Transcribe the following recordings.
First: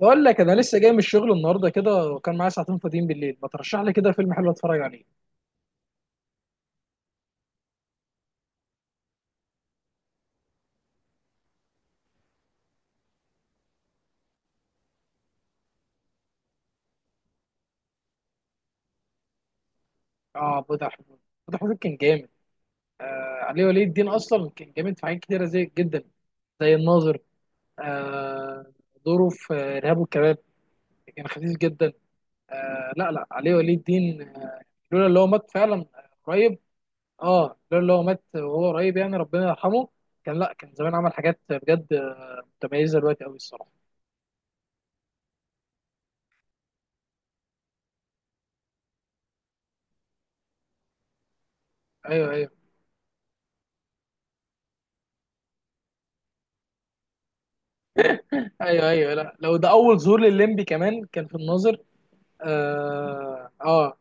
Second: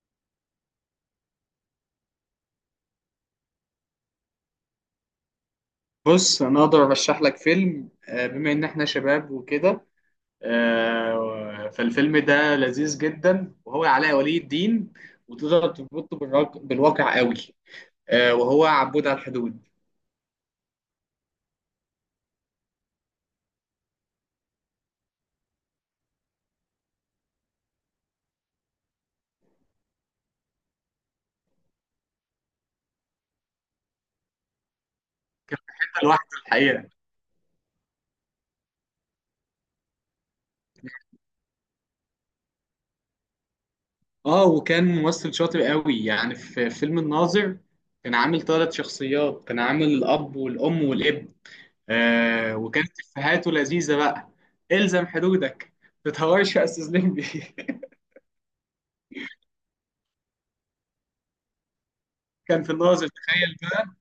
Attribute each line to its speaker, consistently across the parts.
Speaker 1: بقول لك انا لسه جاي من الشغل النهارده كده، وكان معايا ساعتين فاضيين بالليل. ما ترشح لي كده فيلم حلو اتفرج عليه.
Speaker 2: بص، انا اقدر ارشح لك فيلم، بما ان احنا شباب وكده. فالفيلم ده لذيذ جدا وهو علاء ولي الدين، وتقدر تربطه بالواقع قوي. وهو عبود على الحدود.
Speaker 1: اه، بضع حدود كان جامد. علي ولي الدين اصلا كان جامد في حاجات كتيره، زي جدا زي الناظر. آه دوره في ارهاب والكباب كان خفيف جدا. لا لا، علي ولي الدين لولا اللي هو مات فعلا
Speaker 2: لوحده
Speaker 1: قريب.
Speaker 2: الحقيقه.
Speaker 1: اه، لولا اللي هو مات وهو قريب، يعني ربنا يرحمه. كان لا كان زمان عمل حاجات بجد متميزه، دلوقتي قوي الصراحه.
Speaker 2: اه، وكان ممثل شاطر قوي يعني في فيلم الناظر. كان عامل ثلاث شخصيات، كان عامل الاب والام والابن.
Speaker 1: ايوه، ايوه.
Speaker 2: وكانت افهاته لذيذه بقى: الزم حدودك، ما تتهورش يا استاذ لمبي.
Speaker 1: ايوه، ايوه، لا، لو ده اول ظهور للليمبي كمان كان في الناظر.
Speaker 2: كان في الناظر،
Speaker 1: اه،
Speaker 2: تخيل.
Speaker 1: اه،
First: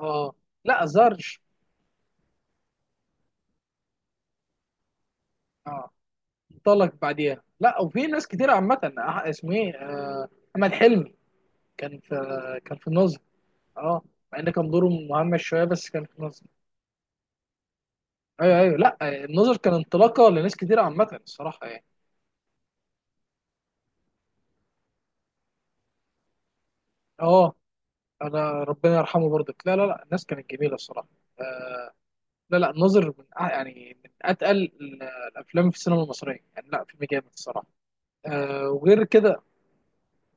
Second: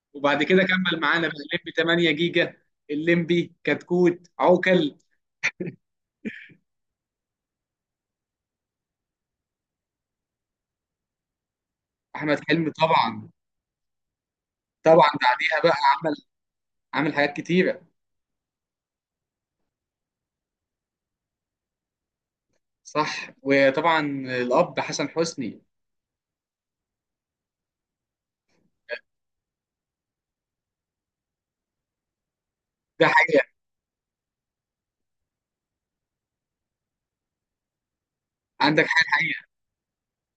Speaker 1: آه.
Speaker 2: وبعد كده
Speaker 1: لا
Speaker 2: كمل معانا بقى
Speaker 1: ظهرش.
Speaker 2: الليمبي 8 جيجا، الليمبي كتكوت عوكل.
Speaker 1: اه، انطلق بعديها. لا، وفي ناس كتير عامة، اسمه ايه، احمد حلمي. كان في
Speaker 2: احمد حلمي
Speaker 1: كان في الناظر.
Speaker 2: طبعا.
Speaker 1: اه، مع ان كان دوره
Speaker 2: طبعا
Speaker 1: مهمش
Speaker 2: بعديها
Speaker 1: شوية،
Speaker 2: بقى
Speaker 1: بس كان في الناظر.
Speaker 2: عمل حاجات كتيره.
Speaker 1: ايوه ايوه، لا الناظر كان انطلاقة لناس كتير عامة الصراحة يعني.
Speaker 2: صح وطبعا الاب حسن حسني.
Speaker 1: اه، انا ربنا يرحمه برضك. لا لا لا، الناس كانت جميلة الصراحة. لا لا، الناظر
Speaker 2: ده
Speaker 1: من
Speaker 2: حقيقه.
Speaker 1: يعني من اتقل الافلام في السينما المصرية يعني. لا، فيلم جامد الصراحة.
Speaker 2: عندك
Speaker 1: وغير
Speaker 2: حاجه
Speaker 1: كده.
Speaker 2: حقيقه.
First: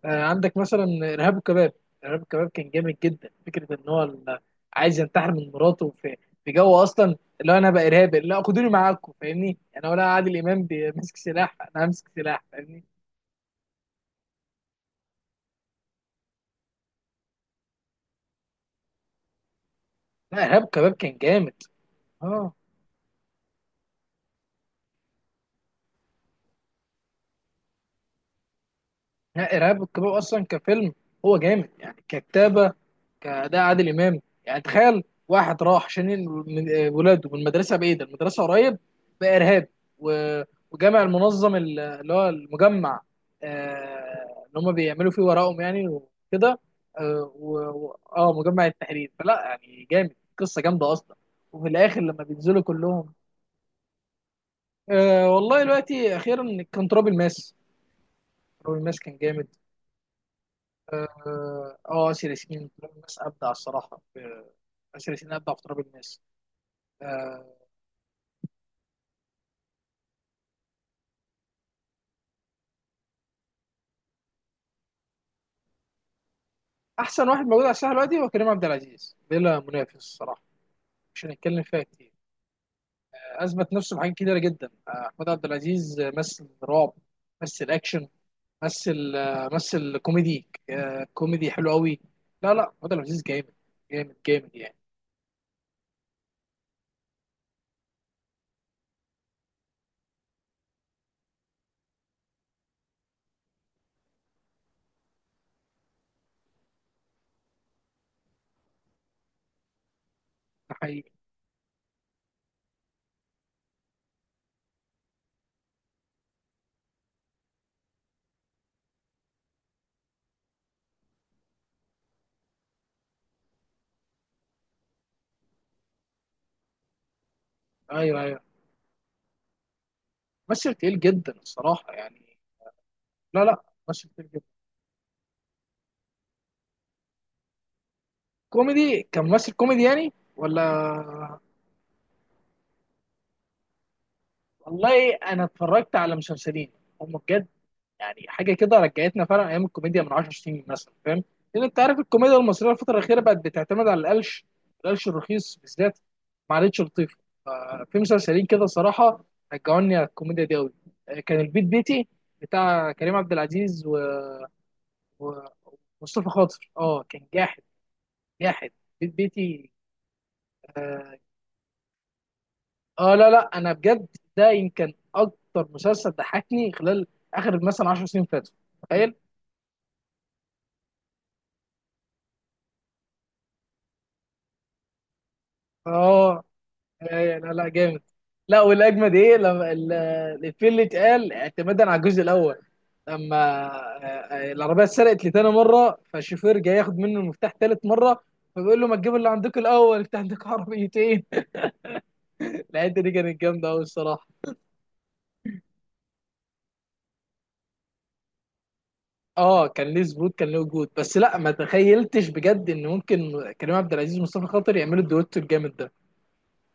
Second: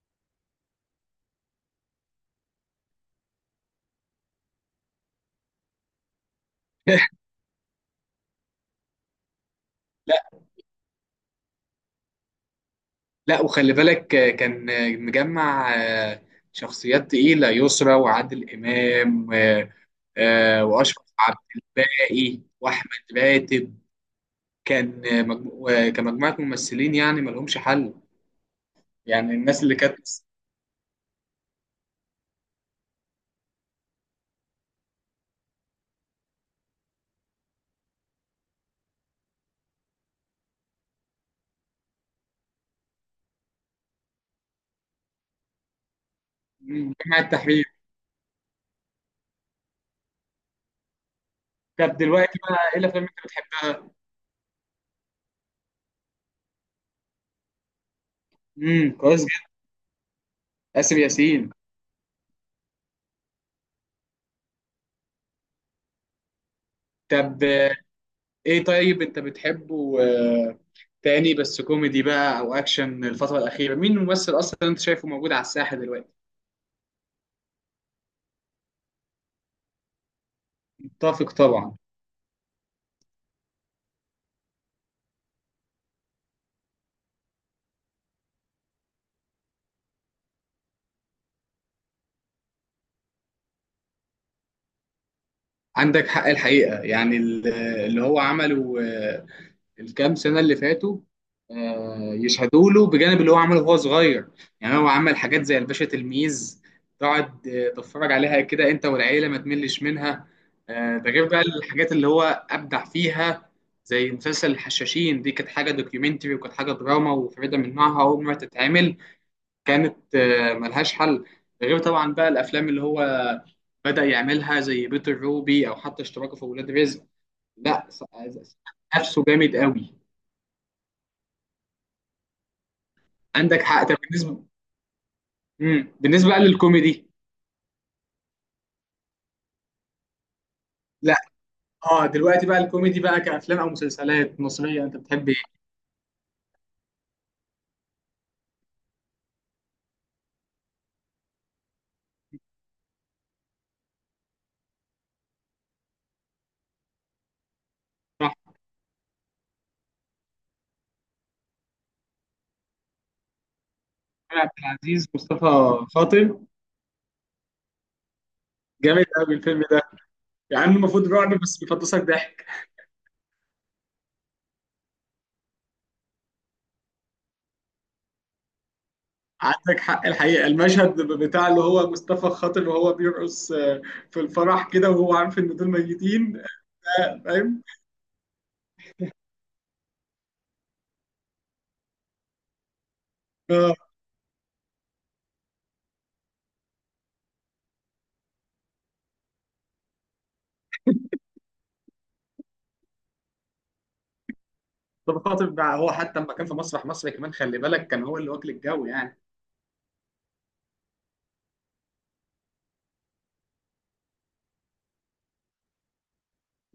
Speaker 1: عندك مثلا ارهاب الكباب. ارهاب الكباب كان جامد جدا، فكره ان هو عايز ينتحر من مراته. في جو اصلا اللي هو انا بقى ارهابي، لا خدوني معاكم فاهمني؟ انا ولا
Speaker 2: لا،
Speaker 1: عادل امام، ماسك سلاح، انا همسك سلاح فاهمني.
Speaker 2: لا، وخلي بالك، كان مجمع شخصيات تقيله: يسرا وعادل امام،
Speaker 1: لا، ارهاب الكباب
Speaker 2: واشرف
Speaker 1: كان
Speaker 2: عبد
Speaker 1: جامد.
Speaker 2: الباقي
Speaker 1: اه،
Speaker 2: واحمد راتب. كان كمجموعه ممثلين يعني ما لهمش حل. يعني
Speaker 1: لا
Speaker 2: الناس اللي
Speaker 1: ارهاب
Speaker 2: كانت،
Speaker 1: والكباب اصلا كفيلم هو جامد، يعني ككتابه، كاداء عادل امام. يعني تخيل، واحد راح عشان من ولاده من المدرسه، بعيده المدرسه، قريب بقى ارهابي. و- وجامع المنظم اللي هو المجمع، اللي هم بيعملوا فيه ورقهم يعني وكده.
Speaker 2: جماعة
Speaker 1: اه،
Speaker 2: التحرير.
Speaker 1: مجمع التحرير، فلا يعني جامد، قصه جامده اصلا. وفي
Speaker 2: طب
Speaker 1: الاخر لما
Speaker 2: دلوقتي بقى
Speaker 1: بينزلوا
Speaker 2: ايه الافلام اللي
Speaker 1: كلهم.
Speaker 2: انت بتحبها؟
Speaker 1: والله دلوقتي، اخيرا كان تراب الماس. تراب الماس كان
Speaker 2: كويس
Speaker 1: جامد.
Speaker 2: جدا. آسر ياسين.
Speaker 1: آسر ياسين تراب الناس ابدع الصراحه في، آسر ياسين ابدع في تراب الناس.
Speaker 2: طب
Speaker 1: آه،
Speaker 2: ايه، طيب انت بتحبه تاني بس كوميدي بقى او اكشن؟ الفترة الأخيرة مين الممثل اصلا انت شايفه موجود على الساحة دلوقتي؟
Speaker 1: احسن واحد موجود على الساحه دلوقتي هو كريم عبد العزيز، بلا منافس الصراحه. مش
Speaker 2: متفق
Speaker 1: هنتكلم
Speaker 2: طبعا.
Speaker 1: فيها كتير. اثبت نفسه في حاجات كتيره جدا، احمد عبد العزيز، مثل رعب، مثل اكشن، مثل كوميدي، كوميدي حلو قوي. لا لا، احمد عبد العزيز جامد، جامد جامد يعني.
Speaker 2: عندك حق الحقيقة، يعني اللي هو عمله الكام سنه اللي فاتوا يشهدوا له، بجانب اللي هو عمله وهو صغير. يعني هو عمل حاجات زي الباشا تلميذ، تقعد تتفرج عليها كده انت والعيله، ما تملش منها.
Speaker 1: ده حقيقي.
Speaker 2: ده غير بقى الحاجات اللي هو ابدع فيها، زي مسلسل الحشاشين. دي كانت حاجه دوكيومنتري وكانت حاجه دراما وفريده من نوعها، اول مره تتعمل. كانت ملهاش حل. ده غير طبعا بقى الافلام اللي هو بدأ يعملها، زي بيتر روبي او حتى اشتراكه في ولاد رزق. لا س-
Speaker 1: ايوه ايوه،
Speaker 2: نفسه جامد قوي.
Speaker 1: مثل تقيل جدا الصراحه يعني. لا
Speaker 2: عندك
Speaker 1: لا،
Speaker 2: حق. طب
Speaker 1: مثل تقيل جدا.
Speaker 2: بالنسبه بقى للكوميدي.
Speaker 1: كوميدي، كممثل كوميدي يعني، ولا.
Speaker 2: لا. اه، دلوقتي بقى الكوميدي بقى كافلام او مسلسلات مصريه انت
Speaker 1: والله
Speaker 2: بتحب ايه؟
Speaker 1: انا اتفرجت على مسلسلين، هم بجد يعني حاجه كده رجعتنا فعلا ايام الكوميديا من 10 سنين مثلا، فاهم؟ لان انت عارف الكوميديا المصريه الفتره الاخيره بقت بتعتمد على القلش، القلش الرخيص بالذات، ما عادتش لطيفه. ففي
Speaker 2: صح.
Speaker 1: مسلسلين كده صراحه رجعوني على الكوميديا دي قوي. كان البيت بيتي، بتاع كريم عبد العزيز
Speaker 2: محمود عبد العزيز، مصطفى
Speaker 1: ومصطفى
Speaker 2: خاطر.
Speaker 1: خاطر. اه، كان جاحد، جاحد.
Speaker 2: جامد
Speaker 1: بيت
Speaker 2: قوي الفيلم
Speaker 1: بيتي،
Speaker 2: ده، يعني المفروض
Speaker 1: آه،
Speaker 2: رعب بس بيفطسك ضحك.
Speaker 1: اه، لا لا انا بجد ده يمكن اكتر مسلسل ضحكني خلال اخر مثلا 10 سنين فاتوا، تخيل.
Speaker 2: عندك حق الحقيقه، المشهد بتاع اللي هو مصطفى خاطر وهو بيرقص في الفرح كده وهو عارف ان دول ميتين،
Speaker 1: اه لا
Speaker 2: فاهم؟
Speaker 1: لا، جامد. لا، والاجمد ايه، لما الفيل اللي اتقال اعتمادا على الجزء الاول، لما
Speaker 2: اه.
Speaker 1: العربيه اتسرقت لتاني مره، فالشوفير جاي ياخد منه المفتاح تالت مره، فبيقول له ما تجيب اللي عندك الاول، انت عندك عربيتين. الحته دي كانت جامده قوي الصراحه.
Speaker 2: مصطفى خاطر بقى هو حتى لما كان في مسرح مصر كمان، خلي بالك كان هو اللي واكل الجو يعني.
Speaker 1: اه، كان ليه ثبوت، كان ليه وجود، بس لا، ما تخيلتش بجد ان ممكن كريم عبد العزيز ومصطفى خاطر يعملوا الدويتو الجامد ده.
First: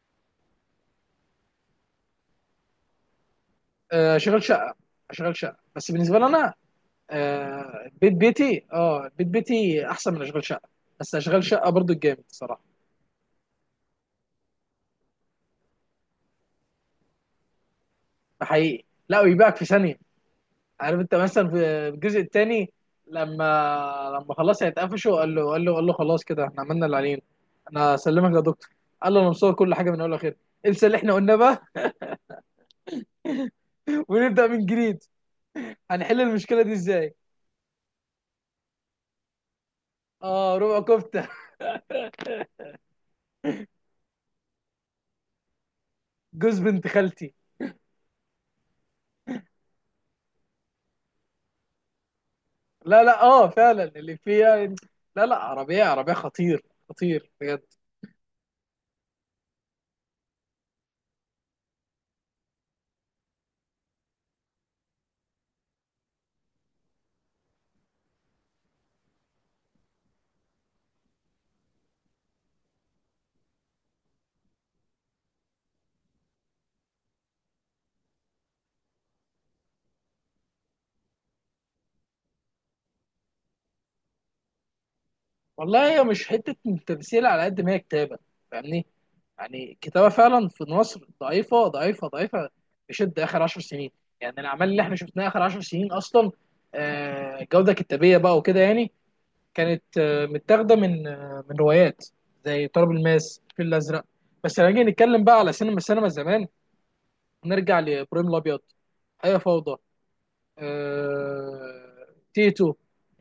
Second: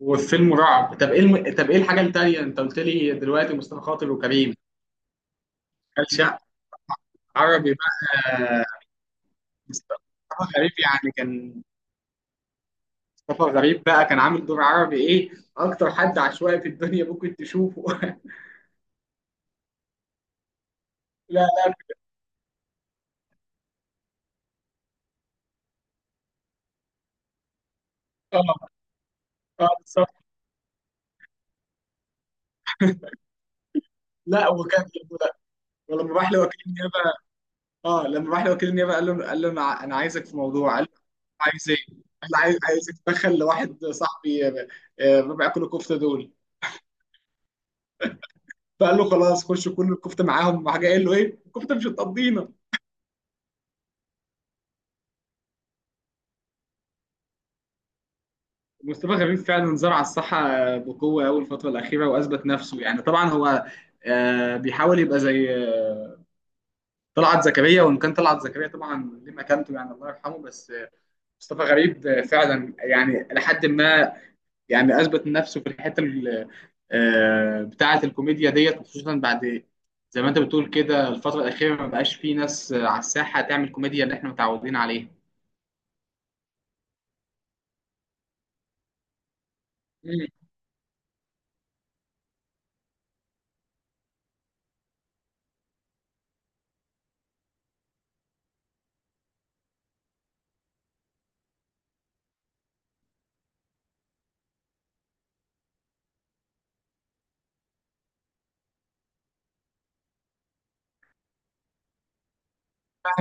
Speaker 2: والفيلم رعب. طب ايه طب ايه الحاجه التانيه انت قلت لي دلوقتي، مصطفى خاطر
Speaker 1: شغال
Speaker 2: وكريم؟
Speaker 1: شقه، شغال شقه بس،
Speaker 2: قال
Speaker 1: بالنسبه لي
Speaker 2: شق.
Speaker 1: انا
Speaker 2: عربي بقى.
Speaker 1: بيت بيتي. اه، بيت بيتي
Speaker 2: مصطفى
Speaker 1: احسن من اشغال شقه،
Speaker 2: غريب يعني،
Speaker 1: بس اشغال
Speaker 2: كان
Speaker 1: شقه برضو الجامد الصراحه.
Speaker 2: مصطفى غريب بقى كان عامل دور عربي ايه! اكتر حد عشوائي في الدنيا ممكن تشوفه.
Speaker 1: ده حقيقي. لا، ويبيعك في ثانيه. عارف انت
Speaker 2: لا.
Speaker 1: مثلا في الجزء الثاني، لما خلاص هيتقفشوا، قال له خلاص كده احنا عملنا اللي علينا، انا اسلمك
Speaker 2: اه،
Speaker 1: يا دكتور. قال له انا مصور
Speaker 2: اه،
Speaker 1: كل حاجه من اول
Speaker 2: بالظبط.
Speaker 1: لاخر، انسى اللي احنا قلناه بقى، ونبدا
Speaker 2: لا
Speaker 1: من
Speaker 2: وكان.
Speaker 1: جديد.
Speaker 2: ولما
Speaker 1: هنحل
Speaker 2: راح لوكيل
Speaker 1: المشكله دي
Speaker 2: النيابه
Speaker 1: ازاي؟
Speaker 2: اه لما راح لوكيل النيابه قال له، انا عايزك في
Speaker 1: اه،
Speaker 2: موضوع.
Speaker 1: ربع
Speaker 2: قال له
Speaker 1: كفته،
Speaker 2: عايز ايه؟ قال له عايز، اتدخل لواحد صاحبي، ربع كيلو كفته دول.
Speaker 1: جوز بنت خالتي.
Speaker 2: فقال له خلاص خش كل الكفته معاهم، راح جاي قال له ايه الكفته مش هتقضينا.
Speaker 1: لا لا، اه فعلا اللي فيها. لا لا، عربيه، عربيه خطير، خطير بجد.
Speaker 2: مصطفى غريب فعلا زرع الصحه بقوه قوي الفتره الاخيره واثبت نفسه. يعني طبعا هو بيحاول يبقى زي طلعت زكريا، وان كان طلعت زكريا طبعا ليه مكانته، يعني الله يرحمه. بس مصطفى غريب فعلا يعني لحد ما، يعني اثبت نفسه في الحته بتاعه الكوميديا ديت، وخصوصا بعد، زي ما انت بتقول كده، الفتره الاخيره ما بقاش فيه ناس على الساحه تعمل كوميديا اللي احنا متعودين عليها.
Speaker 1: والله هي مش حته تمثيل، على قد ما هي كتابه، فاهمني؟ يعني الكتابه فعلا في مصر ضعيفه، ضعيفه ضعيفه، بشده اخر 10 سنين. يعني الاعمال اللي احنا شفناها اخر 10 سنين اصلا، جوده كتابيه بقى وكده يعني، كانت متاخده من من روايات، زي تراب الماس، الفيل الازرق. بس لما نيجي نتكلم بقى على سينما، السينما زمان، نرجع لابراهيم الابيض، هي فوضى، آه... تيتو،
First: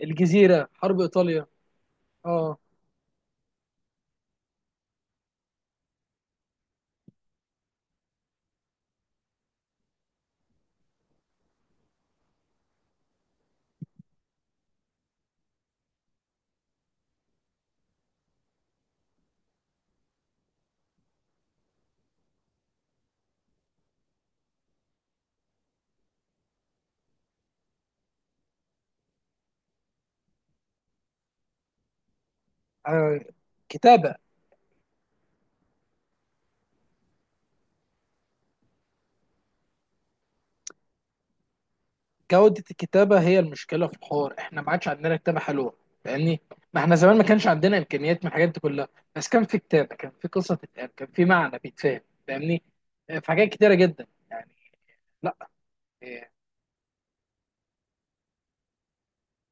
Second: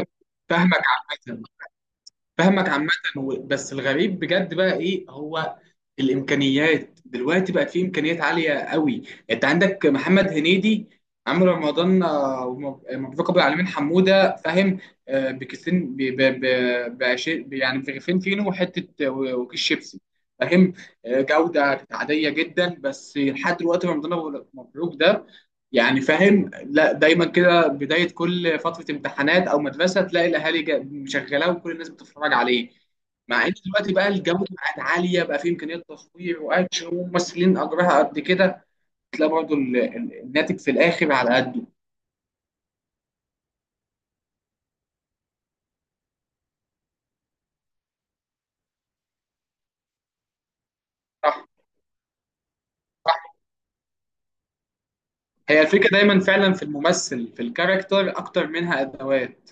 Speaker 1: الجزيره،
Speaker 2: فاهمك
Speaker 1: حرب
Speaker 2: عامة
Speaker 1: ايطاليا. اه
Speaker 2: فاهمك عامة. بس الغريب بجد بقى ايه، هو الامكانيات دلوقتي بقت في، امكانيات عالية قوي. انت عندك محمد هنيدي، عمرو رمضان، آه، ومب- مبروك ابو العالمين حمودة، فاهم؟ بكيسين، يعني برغيفين فينو وحتة وكيس شيبسي، فاهم؟ جودة كانت عادية جدا. بس لحد دلوقتي مبروك ده، يعني، فاهم؟ لا دايما كده، بداية كل فترة امتحانات أو مدرسة تلاقي الأهالي مشغلاه وكل الناس بتتفرج عليه.
Speaker 1: آه،
Speaker 2: مع إن دلوقتي بقى
Speaker 1: كتابه،
Speaker 2: الجودة بقت عالية، بقى فيه إمكانيات تصوير وأكشن وممثلين أجرها قد كده، تلاقي برضه الناتج في الآخر على قده.
Speaker 1: جوده الكتابه هي المشكله في الحوار. احنا ما عادش عندنا كتابه حلوه فاهمني. ما احنا زمان ما كانش عندنا امكانيات من الحاجات دي كلها، بس كان في كتابه، كان في قصه تتقال، كان في
Speaker 2: صح.
Speaker 1: معنى بيتفهم فاهمني.
Speaker 2: صح.
Speaker 1: في حاجات كتيره جدا يعني. لا.
Speaker 2: هي الفكرة دايما فعلا في الممثل، في الكاركتر، أكتر منها أدوات،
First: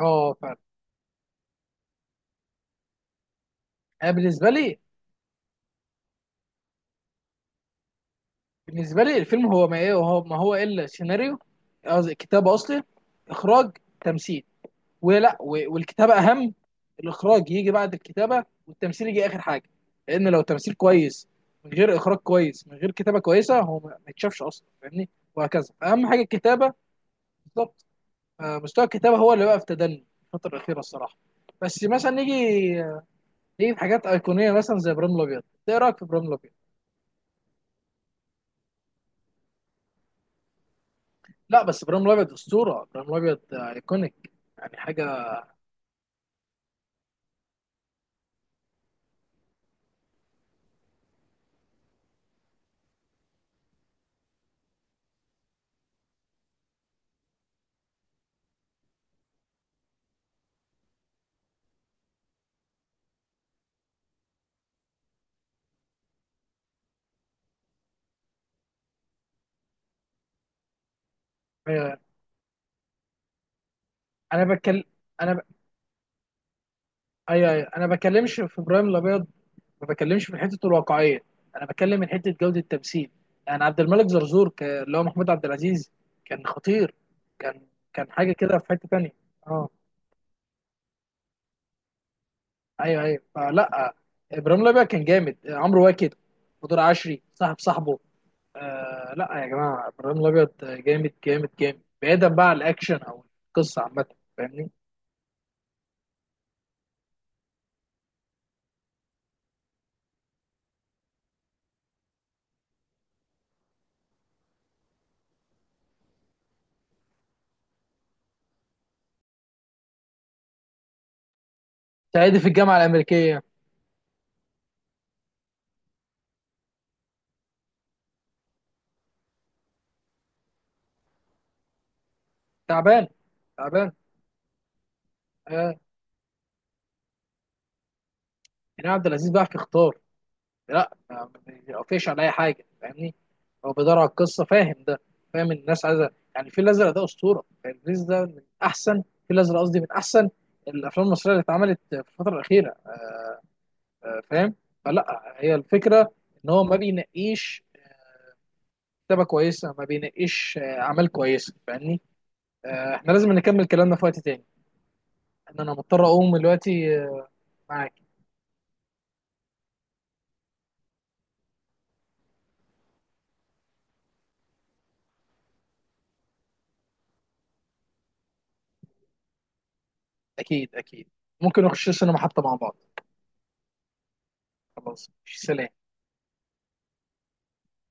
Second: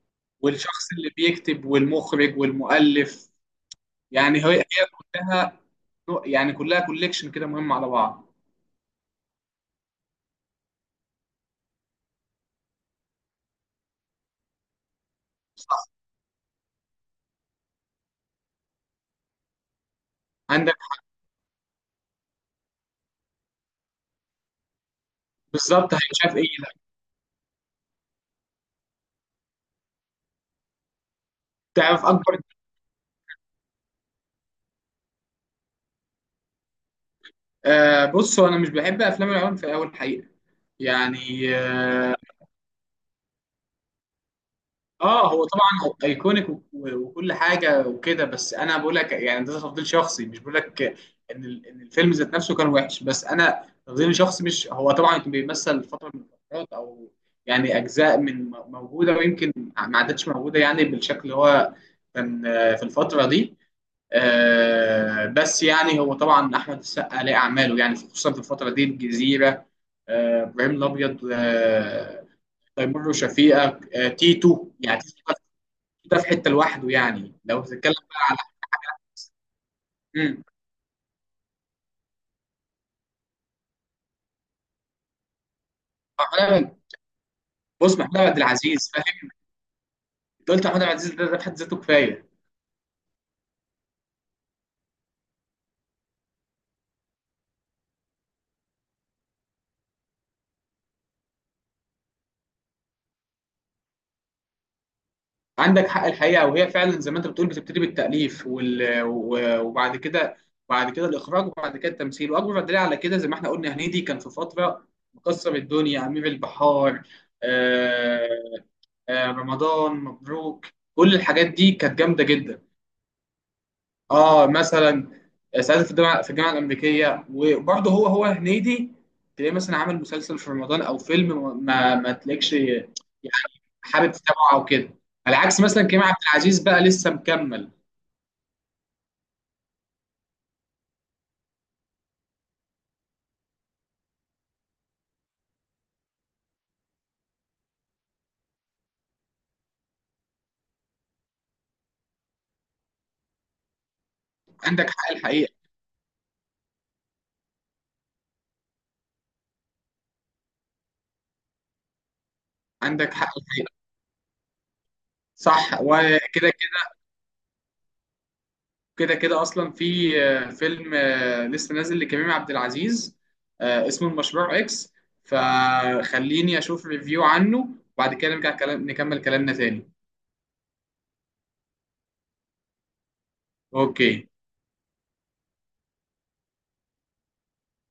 Speaker 1: فعلا.
Speaker 2: والشخص اللي بيكتب والمخرج والمؤلف.
Speaker 1: أنا
Speaker 2: يعني
Speaker 1: بالنسبه
Speaker 2: هي
Speaker 1: لي
Speaker 2: هي كلها، يعني كلها كوليكشن كده مهم على بعض.
Speaker 1: بالنسبه لي الفيلم هو ما ايه، وهو ما هو الا سيناريو، قصدي كتابه اصلي، اخراج، تمثيل. والكتابه اهم. الاخراج يجي بعد الكتابه، والتمثيل يجي اخر حاجه، لان لو
Speaker 2: عندك.
Speaker 1: تمثيل كويس من غير اخراج كويس، من غير كتابه كويسه، هو ما يتشافش اصلا فاهمني. وهكذا،
Speaker 2: بالظبط
Speaker 1: اهم حاجه
Speaker 2: هيتشاف إيه.
Speaker 1: الكتابه. بالظبط. مستوى الكتابه هو اللي بقى في تدني الفتره الاخيره الصراحه. بس
Speaker 2: تعرف
Speaker 1: مثلا
Speaker 2: اكبر...
Speaker 1: نيجي في حاجات ايقونيه، مثلا زي ابراهيم الابيض. إنت ايه رايك في ابراهيم الابيض؟
Speaker 2: بص، هو انا مش بحب افلام العنف في اول حقيقه، يعني
Speaker 1: لا بس،
Speaker 2: اه.
Speaker 1: ابراهيم الابيض اسطوره، ابراهيم الابيض ايكونيك، يعني حاجه.
Speaker 2: هو طبعا ايكونيك وكل حاجه وكده، بس انا بقول لك يعني ده تفضيل شخصي، مش بقول لك ان إن الفيلم ذات نفسه كان وحش، بس انا تفضيل شخصي. مش هو طبعا كان بيمثل فتره من الفترات او يعني اجزاء موجوده، ويمكن ما عادتش موجوده يعني بالشكل اللي هو كان في الفتره دي. بس يعني هو طبعا احمد السقا ليه اعماله، يعني خصوصا في الفتره دي: الجزيره، ابراهيم الابيض،
Speaker 1: ايوه،
Speaker 2: تيمور وشفيقه،
Speaker 1: انا
Speaker 2: تيتو.
Speaker 1: بتكلم،
Speaker 2: يعني تيتو
Speaker 1: انا
Speaker 2: ده،
Speaker 1: ب...
Speaker 2: ده في حته لوحده يعني،
Speaker 1: ايوه
Speaker 2: لو
Speaker 1: ايوه، انا
Speaker 2: بتتكلم بقى على...
Speaker 1: بكلمش في ابراهيم الابيض، ما بكلمش من
Speaker 2: مم.
Speaker 1: حته الواقعيه، انا بكلم من حته جوده التمثيل. يعني عبد الملك زرزور، اللي هو محمود عبد العزيز،
Speaker 2: محمود
Speaker 1: كان
Speaker 2: عبد-
Speaker 1: خطير، كان
Speaker 2: بص،
Speaker 1: كان
Speaker 2: محمود
Speaker 1: حاجه
Speaker 2: عبد
Speaker 1: كده في حته
Speaker 2: العزيز،
Speaker 1: تانيه.
Speaker 2: فاهم.
Speaker 1: اه.
Speaker 2: قلت محمود عبد العزيز ده، في حد ذاته كفايه.
Speaker 1: ايوه ايوه، فلا، ابراهيم الابيض كان جامد، عمرو واكد ودور عشري صاحب صاحبه. آه، لا يا جماعه، ابراهيم الابيض جامد، جامد جامد، بعيدا بقى عن الاكشن او القصه عامه، فاهمني؟
Speaker 2: عندك حق الحقيقة. وهي فعلا زي ما انت بتقول، بتبتدي بالتأليف وبعد كده، بعد كده الإخراج، وبعد كده التمثيل. وأكبر دليل على كده زي ما احنا قلنا، هنيدي كان في فترة مكسر الدنيا: أمير البحار، آه... رمضان مبروك. كل الحاجات دي كانت جامدة
Speaker 1: صعيدي في
Speaker 2: جدا.
Speaker 1: الجامعه الامريكيه.
Speaker 2: اه مثلا سعيد في الجامعه، الامريكيه، وبرضه هو هو هنيدي، تلاقيه مثلا عامل مسلسل في رمضان او فيلم ما ما تلاقيش يعني
Speaker 1: تعبان، تعبان.
Speaker 2: حابب تتابعه او كده. على عكس
Speaker 1: آه.
Speaker 2: مثلا كريم عبد العزيز بقى، لسه مكمل.
Speaker 1: كريم عبد العزيز بقى في اختار، لا ما بيقفش على اي حاجه فاهمني. هو بيدور على القصه، فاهم ده؟ فاهم إن الناس عايزه، يعني الفيل الازرق ده اسطوره، الفيل ده من احسن، الفيل الازرق قصدي، من احسن الافلام المصريه اللي اتعملت في الفتره الاخيره، فاهم؟
Speaker 2: عندك حق
Speaker 1: فلا،
Speaker 2: الحقيقه
Speaker 1: هي الفكره ان هو ما بينقيش كتابه كويسه، ما بينقيش اعمال كويسه، فاهمني؟ احنا
Speaker 2: عندك
Speaker 1: لازم
Speaker 2: حق
Speaker 1: نكمل
Speaker 2: الحقيقه.
Speaker 1: كلامنا في وقت تاني، ان انا
Speaker 2: صح.
Speaker 1: مضطر اقوم
Speaker 2: وكده كده
Speaker 1: دلوقتي، معاك.
Speaker 2: كده كده اصلا في فيلم لسه نازل لكريم عبد العزيز، اسمه المشروع اكس، فخليني اشوف ريفيو عنه. وبعد كده نرجع كلام نكمل كلامنا تاني.
Speaker 1: اكيد اكيد، ممكن نخش السينما حتى مع بعض.
Speaker 2: اوكي.
Speaker 1: خلاص، سلام.